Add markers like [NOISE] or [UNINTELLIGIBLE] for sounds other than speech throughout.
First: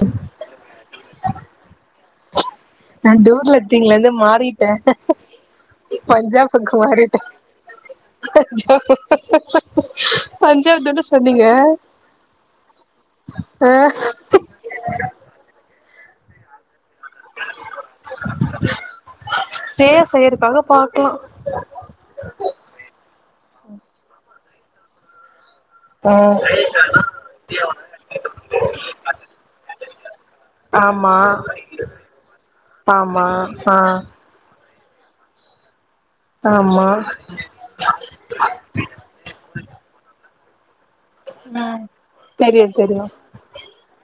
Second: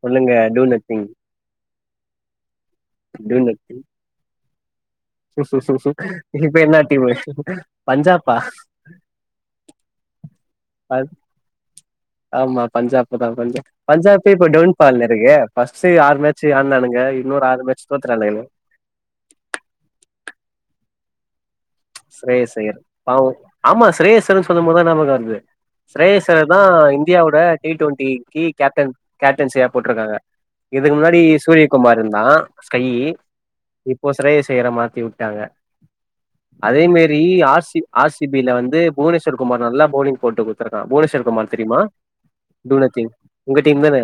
சொல்லுங்க two nothing நா two நதிங்லேருந்து மாறிட் [UNINTELLIGIBLE] இப்ப பஞ்சாப்புக்கு என்ன டீமு மாரிட்டேன் பஞ்சாபா பஞ்சாப் பஞ்சாப் தானே ப- சொன்னீங்க ஆமா பஞ்சாப் தான் பஞ்சாப் ஆஹ் பஞ்சாபே இப்ப டவுன் ஃபால்ல இருக்கே ஸு ஆறு மேச்சு ஆட்னானுங்க ஏ இன்னூரு ஆறு மேச்சு தோத்துட்டானுங்க ஆ சேர் சேர் பவ் ஆமா சிரேஸ்சர்ன்னு சொல்லும்போதான் ஞாபகம் வருது ம் ஸ்ரேயஸ்ர்சன்ன தான் இந்தியாவோட டி டுவெண்டிக்கு கேப்டன் கேப்டன்சியா போட்டிருக்காங்க இதுக்கு ஆமா முன்னாடி சூரியகுமார் இருந்தான் ஸ்கையி ஆமா ஆ இப்போ ஸ்ரேயர்ஸ்ஸய்ர மாத்தி த்தி விட்டாங்க ஆமா அதேமாரி ஆர் சி ஆர் சி பில வந்து புவனேஸ்வர் குமார் நல்லா போலிங் போட்டு கொடு புவனேஸ்வர் குமார் தெரியுமா தெரியு டூ தெரியு நத்திங் உங்க டீம் தானே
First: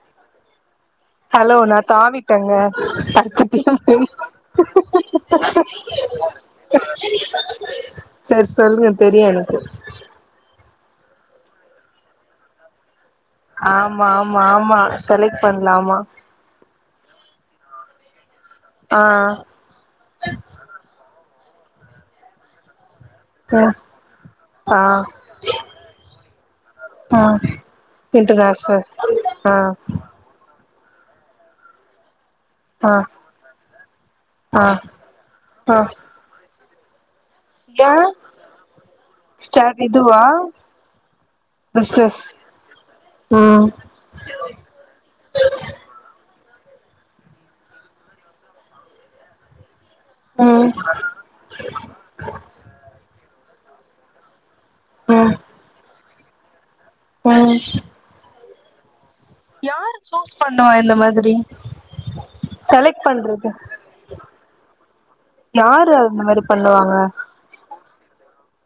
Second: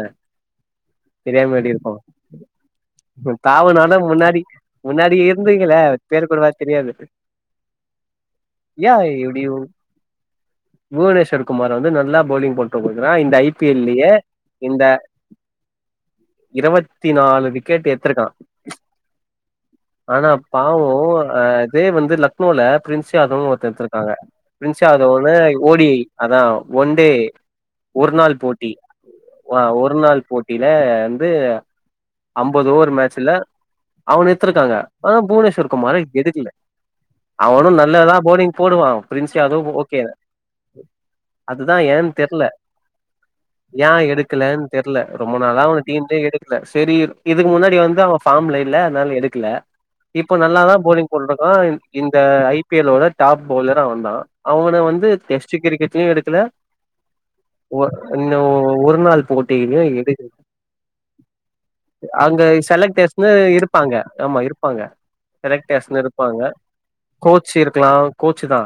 ஹலோ நான் தாவிட்டேங்க அட்த டீம் தாவுனால முன்னாடி முன்னாடி இருந்தீங்கள பேர் கூடவா தெரியாது செரி சொல்லுங்க ஏ தெரியாது இப்டி எனக்கு புவனேஸ்வர் குமார் வந்து‌ நல்லா போலிங் போட்டு போய் தான் இந்த ஐ பி எல் ஆமா லயே ஆமா ஆமா இந்த செலக்ட் பண்லாமா இருபத்தி நாலு விக்கெட் ஏட்த் த்திருக்கா ஆ ஆனா பாவோம் ஆஹ் அதே வந் லக்னோல பிரின்ஸ் யாதவ் ஒருத்த ம் எத்துருக்காங்க ஆ பிரின்ஸ் யாதவ்வோட ஓடி அதான் ஒன்டே ஆ ஒரு நாள் போட்டி இன்டர்நேஷனல் ஆ அ ஒரு நாள் போட் ப்பில வந்து அம்பது ஓவர் ஆ மேட்சல அவன் ஆ எத்துருக்காங்க ஆனா புவனேஸ்வர் ஆ குமார எடுக்கல அவனும் ஏ நல்லதான் பௌலிங் போடுவான் பிரின்ஸ் யாதவ் ஓகே அதுதான் ஏன் தெர்ல ம் ஏன் எடுக்கலன்னு தெர்ல ரொம்ப நாளா அவன டீம்லே எடுக் இல்ல செரி இதுக்கு முன்னாடி வந்து அவன் ஃபார்ம்ல இல்ல அதனால எடுக்கல இப்ப ம் நல்லாதான் பௌலிங் போட்ன்ருக்க அஹ் இந்த ஐ பி எல் லோட டாப் பவ்லர் அவன் தான் அவன வந்து ம் டெஸ்ட்டு கிரிக்கட்டெ எடு இல ம் ஒர் என்ன ஒ ஒரு நாள் போட்டியிலு யாரு எடு சூஸ் பண்ணுவா இந்த மாதிரி அங்க செலக்ட் செலக்டர்ஸ்னுனா பண்றது இருப்பாங்க ஆமா இருப்பாங்க யாரு செலக்டர்ஸ்னுனா இரு அந்த மாரி ப்பாங்க பண்ணுவாங்க கோச் இருக்கலா கோச் ச்சுதா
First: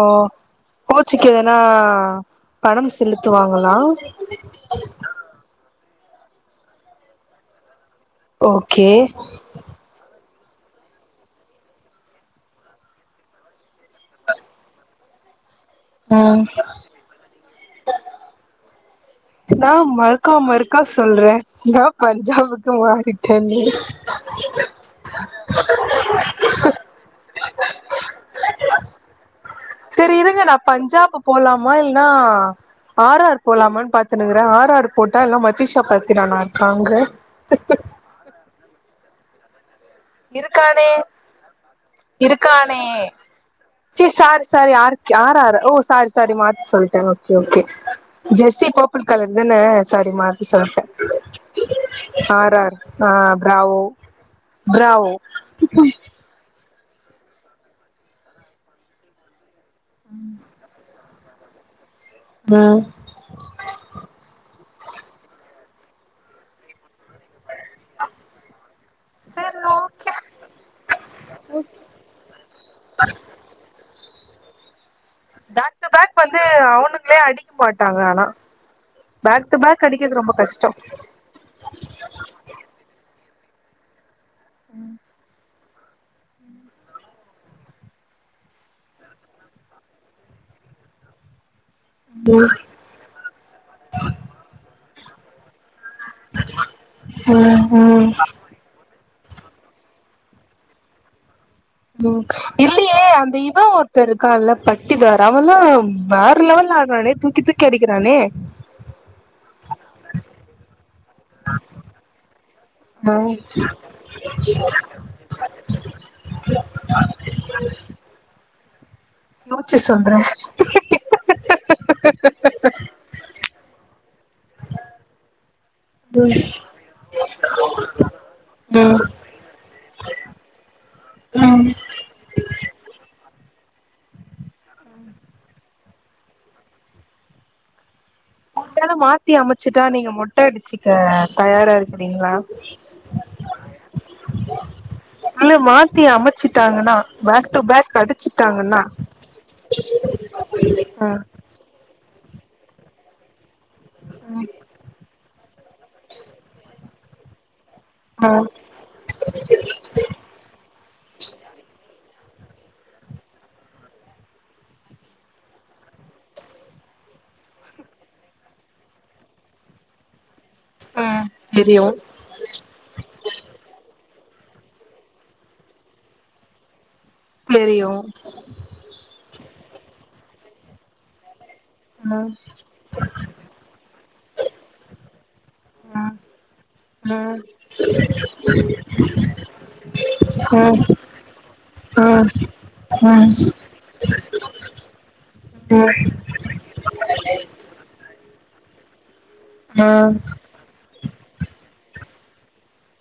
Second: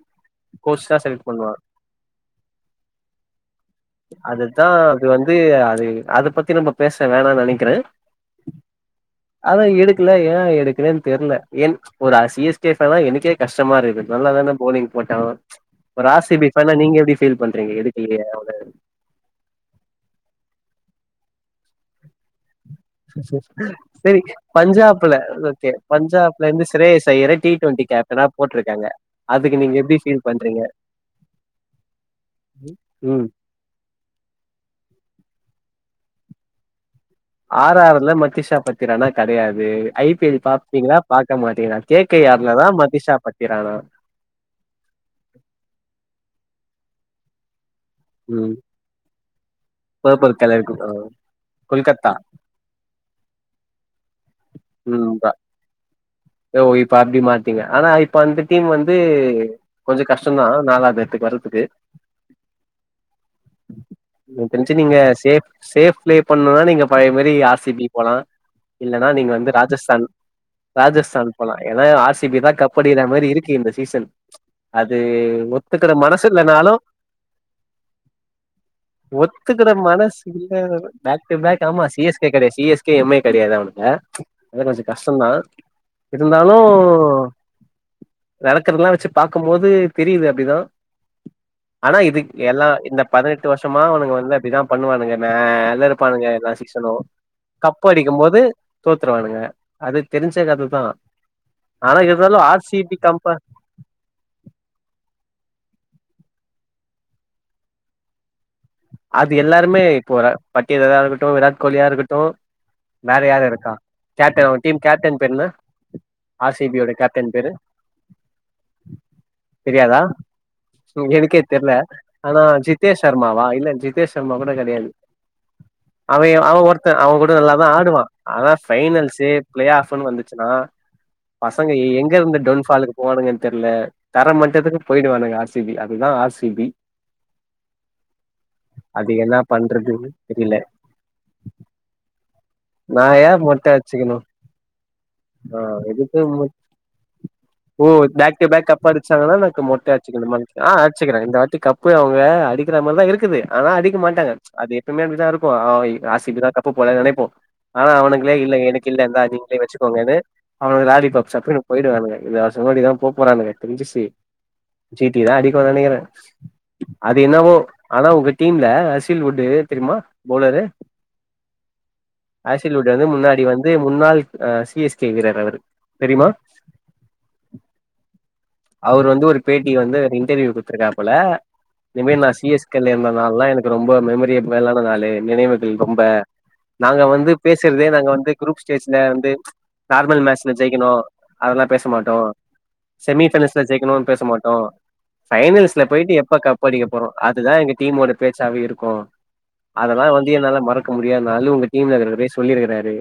ஓ கோச்சிக்கு பண்ணுவா எதன்னா பணம் செலுத்துவாங்களா அதுதா அது வந்து அது அத பத்தி நம்ம பேச வேணானு நெனைக்கற ஓகே அதான் எடுக்கல ஏ ஏ எடுக்கலேன்னு தெர்ல என் ஒரு சி எஸ் கே ஃபேனா எனக்கே கஷ் ம்மா இருக்குது நல்லாதான பெளலிங் போட்டோ ச்சு ஒரு ஆர் சி ம் பி ஃபேன்னா நீங்க எப்டி ஃபீல் பண்றீங்க எதுக்கு இங்கயே வந்து நா மற்க்கா மற்க்கா சொல்ற நா பஞ்சாபுக் சேரி பஞ்சாப்ல ஓகே பஞ்சாப்ல இருந்து ஸ்ரேஸ் அய்யர டி டொண்ட்டி கேப்டனா போட்ருக்காங்க அதுக்கு நீங்க எப்டி சேரி ஃபீல் இருங்க நா பண்றீங்க பஞ்சாப்பு போலாமா இல்ன்னா ஆர் ம் ஆர் போலாமனு பாத்துனுங்கற ஆர் ஆர் போ உட்டா எல்லா மத்திஷா பத்திரானா இருக்காங்க ஆர் ஆர்ல மத்தி சா பத்திராணா கடயாது இருக்கானே கே கே ஆர்லதா இருக்கானே மதிஷா பத்திரானா செரி சாரி சாரி ஆரு ஆர் ஆறு ஓ சாரி ச சாரி மாத்தி சொல்ட ஓகே ஓகே ம் ஜெஸ்ஸி போப்பள் கலரு தான சாரி பர்பிள் மாத்தி கலர் சொல்ட ஆ கொல்கத்தா ஆர் ஆர் ஆஹ் ப்ராவோ ம் ப்ராவோ பா ஓ இப்ப அப்டி மாத்தீங்க ஆனா இப்ப அந்த டீம் வந்து கொஞ்சோ கஷ்டோம்தா நாலாவது எடத்துக்கு வர துக்கு ம் எனக் தெரிஞ்சி நீங்க சேஃப் சேஃப் பிளே பண்ணுனா நீங்க பழைய மாரி ஆர் சி பி போலா இல்லனா நீங்க வந்து சரி ராஜஸ்தான் ஓகே ராஜஸ்தான் போலா எனா ஆர் சி பி தா கப்படிக்குற மாரி இருக்கு இந்த சீசன் ச்சு அது அது பேக் டு ஒத்துக்கற பேக் மனசு வந்து இல்லனாலு அவனுங்களே அடிக்க மாட்டாங்க ஆனா பேக் டு ஒத்துக்கற பேக் மனசு அடிக்கிறது ரொம்ப இல்ல கஷ்டோ பேக் டூ பேக் ஆமா சி எஸ் கே கெடையாது C S K, M I கெடையாது அவனுங் க அதா கொஞ்சோ கஷ்டந்தா இருந்தாலு நடக்கறதல்லா வச்சு பாக்கும்போது தெரியுது அப்டிதா ஆனா இது எல்லா இந்த பதினெட்டு வருஷமா அவனுங்க வந்து அப்படிதா பண்ணுவானுங்க மேல இருப்பானுங்க எல்லா சீஷனும் ம் கப்பு ம் அடிக்கும் போது தோத்துருவானுங்க அது தெரிஞ்ச கததா ஆனா உம் இருந்தாலு ஆர் சி பி இல்லையே கம்ப அந்த இவன் ஒருத்த இருக்கான்ல பட்டிதாரா ஆனா வேற லெவல்ல ஆடுறானே தூக்கி தூக்கி அடிக்கிறானே அது எல்லாருமே இப்போ பட்டிதாரா இருக்கட்டு விராட் கோலியா இருக்கட்டு வேற ம் யாரு இருக்கா கேப்டன் அவன் டீம் கேப்டன் பேரு என்ன ஆர் சி பியோட கேப்டன் பேரு யோச்சு தெரியாதா சொல்றே எனக்கே தெர்ல ஆனா ஜித்தேஷ் சர்மாவா இல்ல ரோஹித் சர்மா கூட கெடையாது அவன் அவ ஒருத்தன் அவ கூட நல்லா ஆடுவா ஆனா ம் பைனல்சு ப்ளே ஆப்னு வந்துச்சுனா பசங்க எங்க இருந்து க்ரௌன்ட்பால் போவானுங்கனே தெர்ல தர மட்டதுக்கு போயிடுவானுங்க ஆர் சி பி அதுதா ஆர் சி பி ஒரு வேல அது மாத்தி என்ன அமைச்சுட்டா பண்றதுன்னு நீங்க மொட்ட தெரில அடிச்சிக்க தயாரா இருக்குறீங்களா நா ஏன் மொட்ட அடுச்சிகணு இல்ல ஆஹ் மாத்தி எதுக்கு மொ அமைச்சிட்டாங்கன்னா பேக் டு ஓ பேக் டு பேக் அடிச்சுட்டாங்கன்னா கப் அடிச்சாங்கன்னாக்கு மொட்ட அடிச்சுகணுமா ஆஹ் ம் அடிச்சுக்குறே இந்த வாட்டி கப்பு அவங்க அடிக்கிற மாரிதா இருக்குது ஆனா அடிக்க மாட்டாங்க அது எப்புமே அப்படிதா இருக்கு இப்போ ஆர் சி பி தா கப்பு போல நெனைப்போ [UNINTELLIGIBLE] ஆனா அவனுகளே ம் இல்ல எனக்கு இல்ல இந்தா நீங்களே வச்சுக்கோங்கன்னு அவனுக லாலிபப் சாப்டுகுனு போயிடுவானுக இந்த வருஷமு வெளியதா போ போறானுங்க தெரிஞ்சிருச்சி ஜி டி தா அடிக்கு நெனைக்கிற அது என்னவோ ஆனா உங்க டீம்ல ரசில் உட்டு தெரியுமா பவுலரு ம் தெரியு ஆசில் உட் வந்து முன்னாடி வந்து முன்னாள் அ சி எஸ் கே வீரர் அவரு தெரியுமா தெரியு ம் அவரு வந்து ஒரு பேட்டி வந்து ரிவ் து ரிவ்யு குடுத்துருக்கா போல இதுமேரி நா சி ம் எஸ் கே ல இருந்த நாள்லா எனக்கு ரொம்ப மெமரியபிலான நாளு நினைவுகள் ரொம்ப க ம் வந்து ம் பேசுறதே நாங்க வந்து குரூப் ஸ்டேஜ்ல வந்து நார்மல் மேட்ச்ல ஜெயிக்கணு அதெல்லா பேச ம் மாட்டோ ம் செமி பைனல்ஸ்ல ஜெயிக்கணு பேச மாட்டோ ஃபைனல்ஸ்ல போயிட்டு ம் எப்ப கப் அடிக்க போறோ அதுதா எங்க டீமோட பேச்சாவே இருக்கு அதெல்லா ம் வந்து என்னால மறக்க முடியாத நாளு உங்க அதுல போய் சொல்லி இருக்குறாரு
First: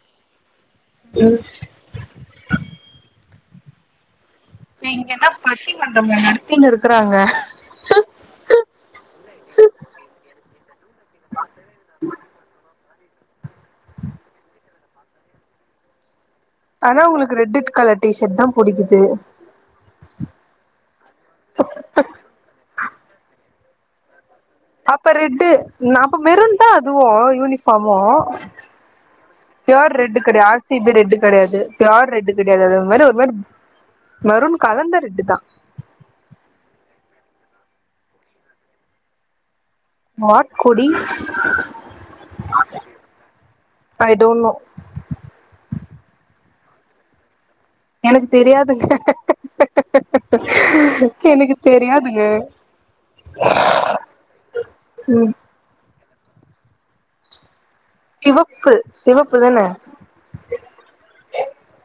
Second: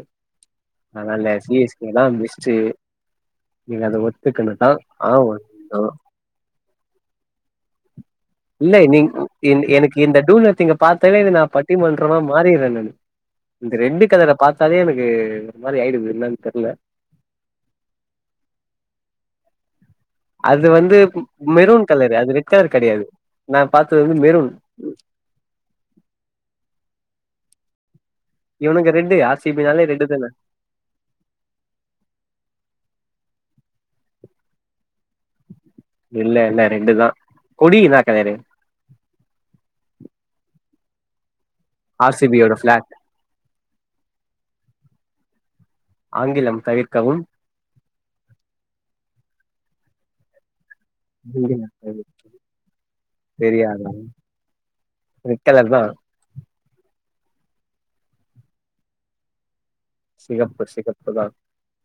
ஆனல்ல சி எஸ் கே தா பெஸ்டு நீங்க அது ஒத் துக்கனதா இப்ப ஆ இங்கன்னா பட்டிமன்றம் நடத்தின்னு இருக்கறாங்க இல்ல நீ எனக்கு இந்த டூலத் இங்க பாத்தாலே இத நா பட்டிமன்றமா மாறிறே நானு இந்த ரெண்டு கலர பாத்தாலே எனக்கு ஒரு மாரி ஆயிடுது என்னேனு ஆனா உங்களுக்கு ரெட்டிட் கலர் டிஷர்ட் தா புடிக்குது அது வந்து கு மெரூன் கலரு அது ரெட் கலர் கெடையாது நா பாத்தது வந்து மெரூன் அப்ப ரெட்டு நா அப்ப மெரூன்தா அ இதுவு யூனிஃபாமு இவனுங்க ரெட்டு ஆர் சி பி னாலே பியோர் ரெட்டு தான கெடையாது ஆர் சி பி ரெட்டு கெடையாது பியோர் ரெட்டு கெடையாது அது ஒரு மாரி ஒரு மெரூன் கலந்த ரெட்டு தா இல்ல இல்ல ரெட்டுதா கொடி என்னா கலரு வாட் கொடி ஆர் சி பி-யோட ஃபிளாக் ஐ டோன்ட் நோ ஆங்கிலம் தவிர்க்கவும் எனக்கு தெரியாதுங்க எனக்கு ஆங்கிலம் தவிர் தெரியாதுங்க தெரியாதா உம் ரெட் கலர் தா சிவப்பு சிவப்பு தானே சிகப்பு சிகப்புதா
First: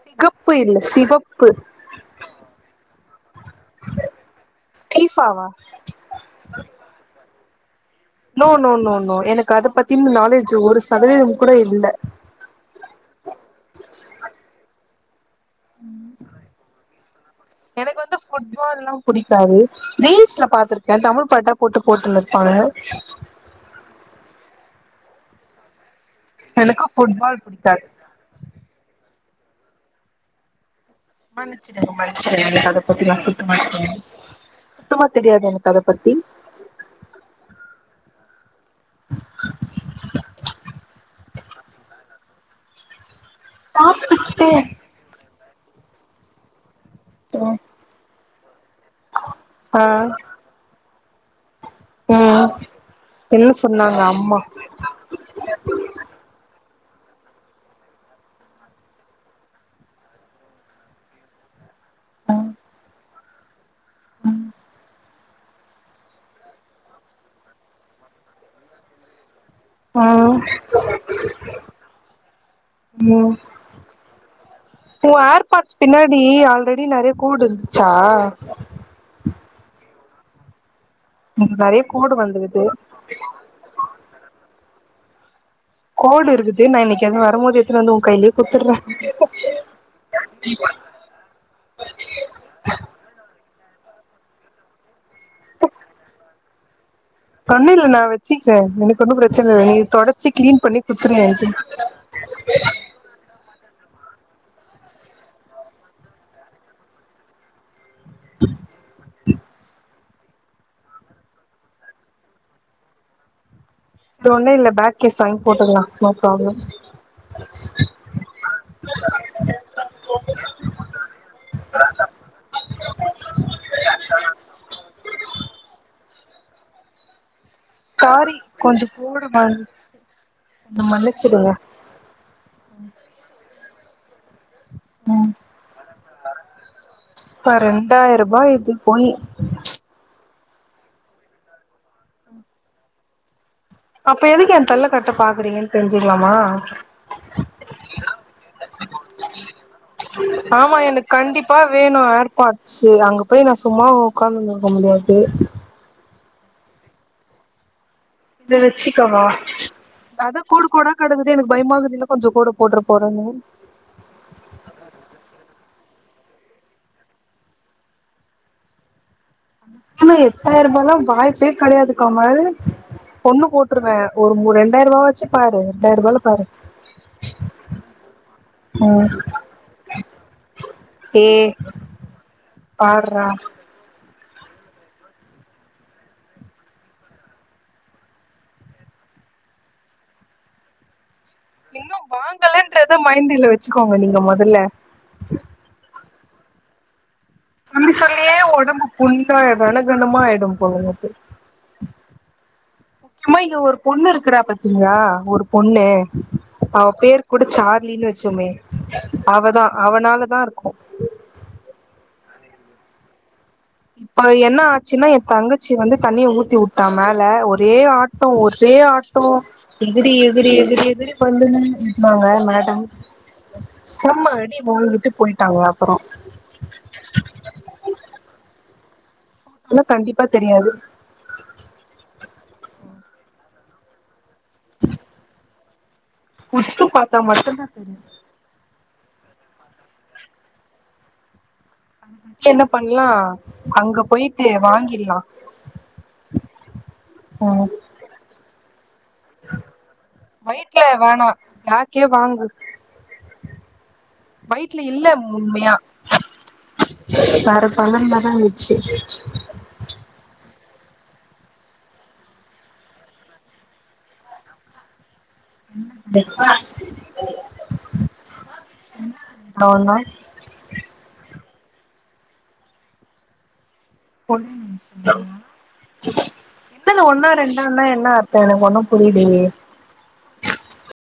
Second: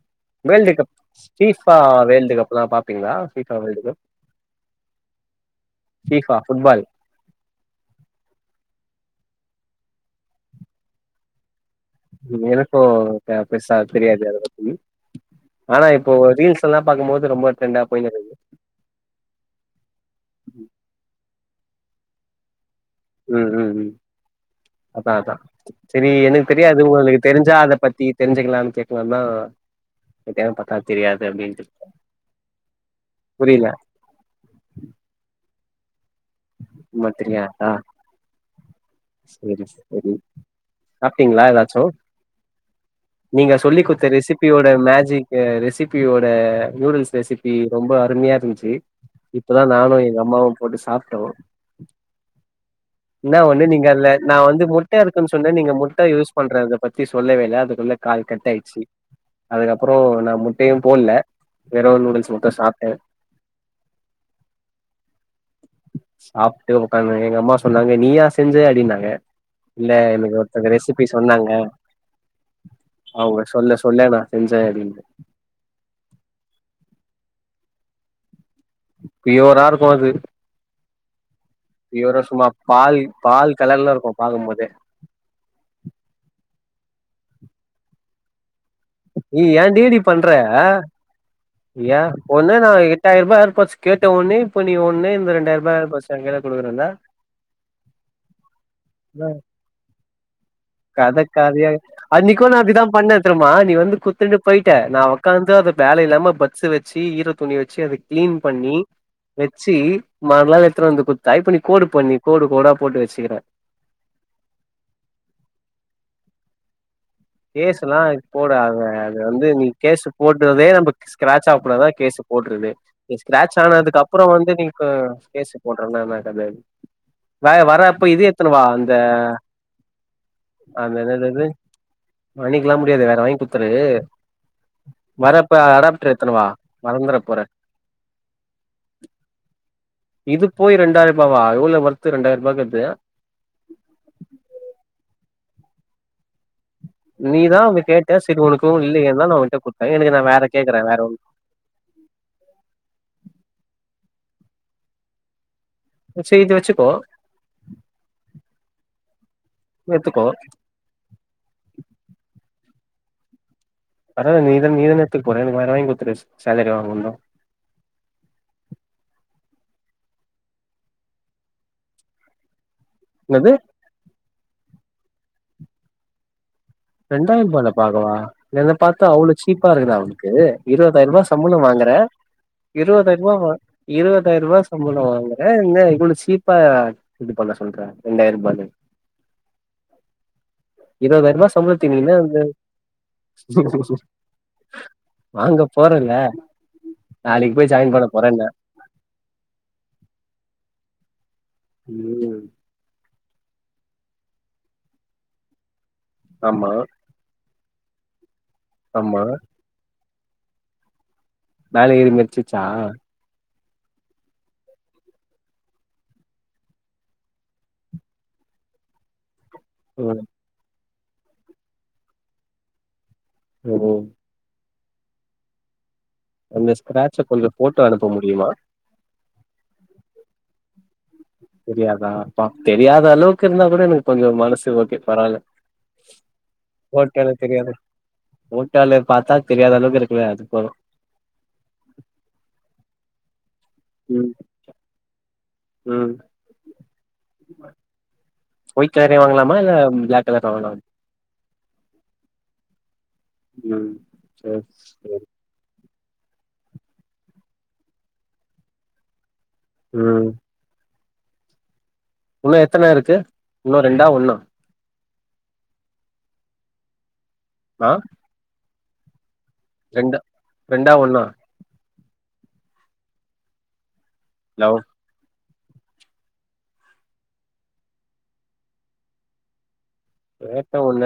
சிகப்பு இல்ல வேல்டுகப் ஃபி சிவப்பு பா வேல்டு கப்புலா பாப் ப்பீங்களா ஃபி பா வேல்டுகப் ஸ்டீஃபாவா FIFA football no no no no எனக்கு அத பத்தியும் நாலேஜ் ஒரு சதவீதோ கூட இல்ல எனக்கு பெ பெருசா தெரியாது அத பத்தி ஆனா இப்போ ரீல்ஸ் எல்லா பாக்கும்போது ரொம்ப ட்ரெண்டா எனக்கு வந்து போயினுருக்குது ஃபுட்பால்லா பிடிக்காது ரீல்ஸ்ல பாத்திருக்கே தமிழ் பாட்டா போட்டு போட்டு நிர்ப்பாங்க உம் உம் உம் அதா அதா செரி எனக்கு தெரியாது அது உங்களுக்கு ஃபுட்பால் தெரிஞ்சா அத புடிக்காது பத்தி தெரிஞ்சுக்கலானு கேக்கலானுதா [UNINTELLIGIBLE] மன்னுச்சுடுங்க மன்னுச்சுருங்க எனக் அத பத்தினா சுத்தமா புரில [UNINTELLIGIBLE] சுத்தமா தெரியாது எனக் அதபத்தி மத்திரியாகா சேரி சேரி அ ட்டீங்ளா எதாச்சு நீங்க சொல்லி குத்த சாப்டுட்டே ரெசிபியோட மேஜிக்கு ரெ ரேசிபியோட நூடுல்ஸ் ரெசிபி ரொம்ப அருமயா ருன்ச்சு இப்பதா ஆ நானு எங்க அம்மாவு போட்டு சாப் ட்டோ ம் இன்னா என்ன ஒண்ணு நீங்க சொன்னாங்க அல்ல நா அம்மா வந்து முட்ட இருக்குன்னு சொன்னே நீங்க முட்ட யூஸ் பண்றது பத்தி சொல்லவேல அதுக்குள்ள கால் கட் ஆயிட்ச்சி அதுக்கப்புறோ நா முட்டையு போல்ல வெறு நூடுல்ஸ் மட்டு சாப்ட்டே உம் சாப்ட்டு உக்காந்து எங்க அம்மா சொன்னாங்க நீயா செஞ்ச அப்டின்னாங்க இல்ல ஆ எனக்கு ஒருத்தங்க ரெசிபி சொன்னாங்க ம் அவுங்க சொல்ல சொல்ல நா செஞ்சே அப்பிடின்டு உ கூடு இருந்துச்சா பியோரா இருக்கு‌ அது எனக்கு நெறைய நீ கோடு வர சும்மா வந்துருது பால் பால் கலர்ல இருக்கு பாக்கு போதே கோடு இருக்குது நா இன்னக்கி அங்க வரும்மோது எத்துன் வந்து ஊ கைலேயே குத்துர்றே இ ஏன்டி இப்டி பண்ற ஏ ஒன்த நா எட்டாயருபா ஏர்பாட்ஸ் கேட்ட ஒன்னே இப்ப நீ ஒண்ணே இந்த ரெண்டாயருபா ஏர்பாட்ஸ் எங்கைல கொடுக்குறல்ல ஒண்ணு இல்ல நா வச்சுக்றே எனக்கு ஒன்னு ஆ ப்ரச்சன இல்ல நீ தொட கத கதயா அன்னிக்கொ நா இப்டி தா பண்ண தெர்மா நீ வந்து குத்துன்டு போயிட்ட நா ஒக்காந்து அத வேல இல்லாம பட்ஸு வச்சி ஈர துணி வச்சு அது க்ளீன் பண்ணி வெச்சி [UNINTELLIGIBLE] எத்துனு வந்து குட்த்தா இப்ப நீ கோடு பண்ணி கோடு கோடா போட்டு வச்சுக்கிற இது ஒண்ணு இல்ல பேக் கேஸ் வாங்கி போட்டுக்லா நோ ப்ராப்ளம் கேஸ்லா போடாத அது வந்து நீ கேஸு போட்றதே நம்ப ஸ்க்ராச் ஆவ்க்குடாதா கேஸூ போட்றது நி ஸ்க்ராச் ஆனதுக்கப்ற வந்து நீ க கேஸு போட்றனனா அதாது வே வரப்ப இது சாரி எத்தனுவா கொஞ்சோ அந்த கோடு வந்து என்ன அந்ததுஎன்னதாது மன்னிச்சிடுங்க மன்னிக்லா முடியாது வேற வாங் குத் த்ரு வரப்ப அடப் ட்ரு எத்துனு வா கா ரெண்டாயிருபா இது போயி இது போய் ரெண்டாய்ர்பாவா இவ்ள ஒர்த்து ரெண்டாய்ர்வாக்கு அது அப்ப எதுக்கு என் தல்ல கட்ட பாக்குறிங்கனு தெர்ஞ்சிக்லாமா நீதா வந்து‌ கேட்ட சரி உன்க்கூ இல்லயேன் தா நா உன்ட்ட குத்த எனக்கு நா வேற ஆமா கேக்கறே வேற எனக்கு ஒன் கண்டிப்பா வேணு உக்காந்துன்னு இருக்க முடியாது சேய்து வெச்சுக்கோ இத வச்சுக்கவா அதா கோடு கோடா கடக்குது எனக்கு பய்மாகுதுல்ல இன்னோ கொஞ்சோ கோடப் போட்றப்போ பொறனு அதான நீதன நீதன எத்துக்க போற எனக் வேர வாய்ங் குத்துரு சேலரி வாங்குண்தோ எட்டாயிர்பாலா வாய்ப்பே கேடயாதுக் கமல் கொண்ணு என்னது போட்ருவே ஒரு மூ ரெண்டாய்ரூபா வாச் ச்சி பாரு ரெண்டாய்ருபால பாரு ரெண்டாயிரூபால பாகவா என்ன பாத்தா ம் அவ்ளோ சீப்பா ருக்குதா உனுக்கு இருவதாய்ருவா ஏ சம்பளோ வாங்குற பார்றா இருவதாயிர்ருவா வா இருவ தாய்ருவா சம்பளோ வாங்குற இவ்ளோ சீப்பா இது பண்ண சொல்ற ரெண்டாயர்ரூபானு இருவதாயிர்ருவா இன்னும் வாங்கலன்றத மைண்டுல வெச்சுக்கோங்க நீங்க மோதல்ல வாங்க போறல்ல நாளைக்கு போய் சொல்லி ஜாயின் பண்ண சொல்லியே போறன்ன ஒடம்பு புண்ணா கணகணமா ஆய்டும் போல உனக்கு ம் அம்மா இங்க ஒரு பொண்ணு ருக்குறா பாத்திங்களா ஒரு பொண்ணு ஆமா அவ பேர்க் கூடச் சார் புலினு வச்சோமே ஆமா. அவதா அவனால இதாருக்கூ மோல ஏறி மெர்ச்சிச்சா இப்ப என்ன ஆச்சுன்னா என் தங்கச்சி வந்து தண்ணிய ஊத்தி உட்டா மேல ஒரே ஆட்டோ ஒரே ஆட்டோ எகுடி ம். எகுரி எகுரி எகுரி இப்ப வந்து நின்னு நிட்னாங்க மேடம் ம். செம்ம அடி போய்கிட்டு போய்ட்டாங்ளா அந்த ஸ்க்ராட்ச கொஞ்ச ஃபோட்டோ அனுப்ப முடியுமா இல்ல கண்டிப்பா தெரியாது பா தெரியாத அளவுக்கு இருந்தா கூட எனக்கு கொஞ்சோ மனசு ஓக்கே பராவால உத்து பாத்தா மட்டுந்தா தெரியு டால பாத்தா தெரியாத அளவுக்கு இருக்குல அது போது அத பத்தி என்ன பண்லா அங்க ம். போய்ட்டு வாங்கிர்லா ம். உம் ஒயிட் கலரே வாங்கலாமா? இல்ல பிளாக் கலர் வாங்கலாமா? ஒய்ட்ல வேணா பிளாக்கே வாங்கு ம். சரி, ஒய்ட்ல இல்ல சரி. உண்மயா வேற பழமதயிந்ச்சு ம் உன்னு எத்தன இருக்கு இன்னு ரெண்டா ஒன்னா [INAUDIBLE] ஆ [INAUDIBLE] ரெண்ட் ரெண்டா ஒன்னா லவ். [UNINTELLIGIBLE] எதுல ஒன்னா ரெண்டானா என்ன அர்த்தோ எனக்கு ஒண்ணு புரியலயே கேட்ட ஒன்னு